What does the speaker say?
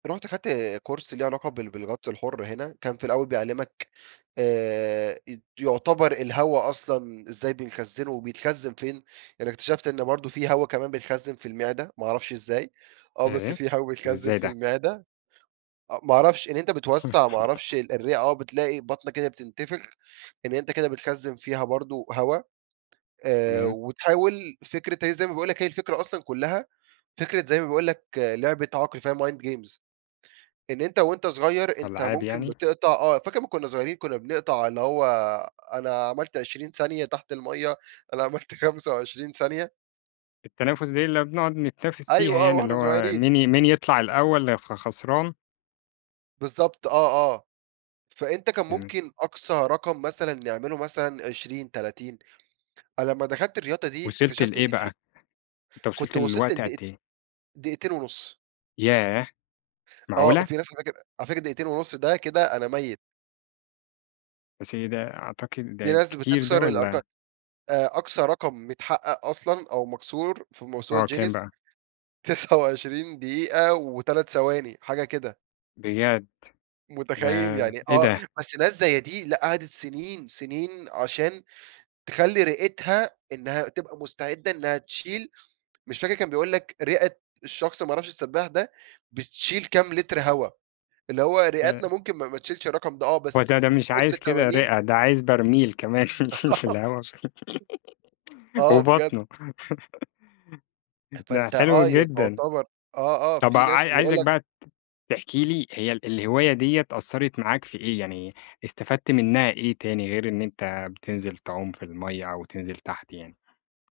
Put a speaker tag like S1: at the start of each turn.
S1: رُحت خدت كورس ليه علاقة بال بالغطس الحر هنا، كان في الأول بيعلمك آآ، أت يعتبر الهوا أصلًا إزاي بنخزنه وبيتخزن فين، يعني اكتشفت إن برضو في هوا كمان بنخزن في المعدة، ما أعرفش إزاي، آه، بس
S2: آآ،
S1: في هوا
S2: ده
S1: بيتخزن
S2: إزاي
S1: في
S2: ده؟!
S1: المعدة، أ ما أعرفش، إن أنت بتوسع ما أعرفش الرئة آه، بتلاقي بطنك كده بتنتفخ، إن أنت كده بتخزن فيها برضو هوا، آآ،
S2: تمام.
S1: وتحاول فكرة هي زي ما باقول لك هي الفكرة أصلًا كلها، فكرة زي ما باقول لك لعبة عقل فيها mind games، إن أنت وأنت صغير أنت
S2: ألعاب
S1: ممكن
S2: يعني؟
S1: بِتِقطَع آه، فاكر لما كنا صغيرين كُنا بنقطع اللي هو أنا عملت 20 ثانية تحت المَيّة، أنا عملت 25 ثانية؟
S2: التنافس دي اللي بنقعد نتنافس فيها
S1: أيوه آه،
S2: يعني، اللي
S1: وإحنا
S2: هو
S1: صغيرين
S2: مين مين يطلع الأول، خ خسران.
S1: بالضبط، آه، آه. فأنت كان
S2: تمام.
S1: ممكن أقصى رقم مثلًا نعمله مثلًا 20، 30 أنا لما دخلت الرياضة دي
S2: وِصِلت
S1: اكتشفت
S2: لإيه
S1: إن
S2: بَقى؟
S1: في
S2: أنت
S1: كنت
S2: وِصَلت
S1: وصلت
S2: لوقت قد
S1: لدق
S2: إيه؟
S1: دقيقتين ونص.
S2: ياه!
S1: آه،
S2: معقولة؟!
S1: في ناس على فكرة على فكرة دقيقتين ونص ده كده أنا ميت.
S2: بس ده أعتقد
S1: في
S2: ده
S1: ناس
S2: كتير ده
S1: بتكسر الأرقام
S2: والّا
S1: آآ، أقصى رقم متحقق أصلًا أو مكسور في موسوعة
S2: آه، كام
S1: جينيس
S2: بَقى؟
S1: 29 دقيقة و3 ثواني، حاجة كده.
S2: بجد؟! ده
S1: متخيل؟ يعني
S2: إيه
S1: آه،
S2: ده؟
S1: بس ناس زي دي، لأ، قَعَدِت سنين سنين عشان تخلي رئتها إنها تبقى مستعدة إنها تشيل مش فاكر كان بيقول لك رئة الشخص ما أعرفش السباح ده، بتشيل كام لتر هوا، اللي هو
S2: ده
S1: رئتنا ممكن ما ما تشيلش الرقم ده آه،
S2: هو
S1: بس
S2: ده ده
S1: من
S2: مش
S1: كتر
S2: عايز كده
S1: التمارين
S2: رئة، ده عايز برميل كمان،
S1: آه.
S2: اللي هو
S1: آه، بجد.
S2: وبطنه. ده
S1: فأنت آه،
S2: حلو
S1: ي
S2: جدًا.
S1: تعتبر آه، آه،
S2: طب ع
S1: في ناس بيقول
S2: عايزك
S1: لك
S2: بَقى تحكي لي هي ال الهواية ديّة أثرِت معاك في إيه؟ يعني استفدت منها إيه تاني، غير إن أنت بتنزل تعوم في المَيّة أو تنزل تحت يعني؟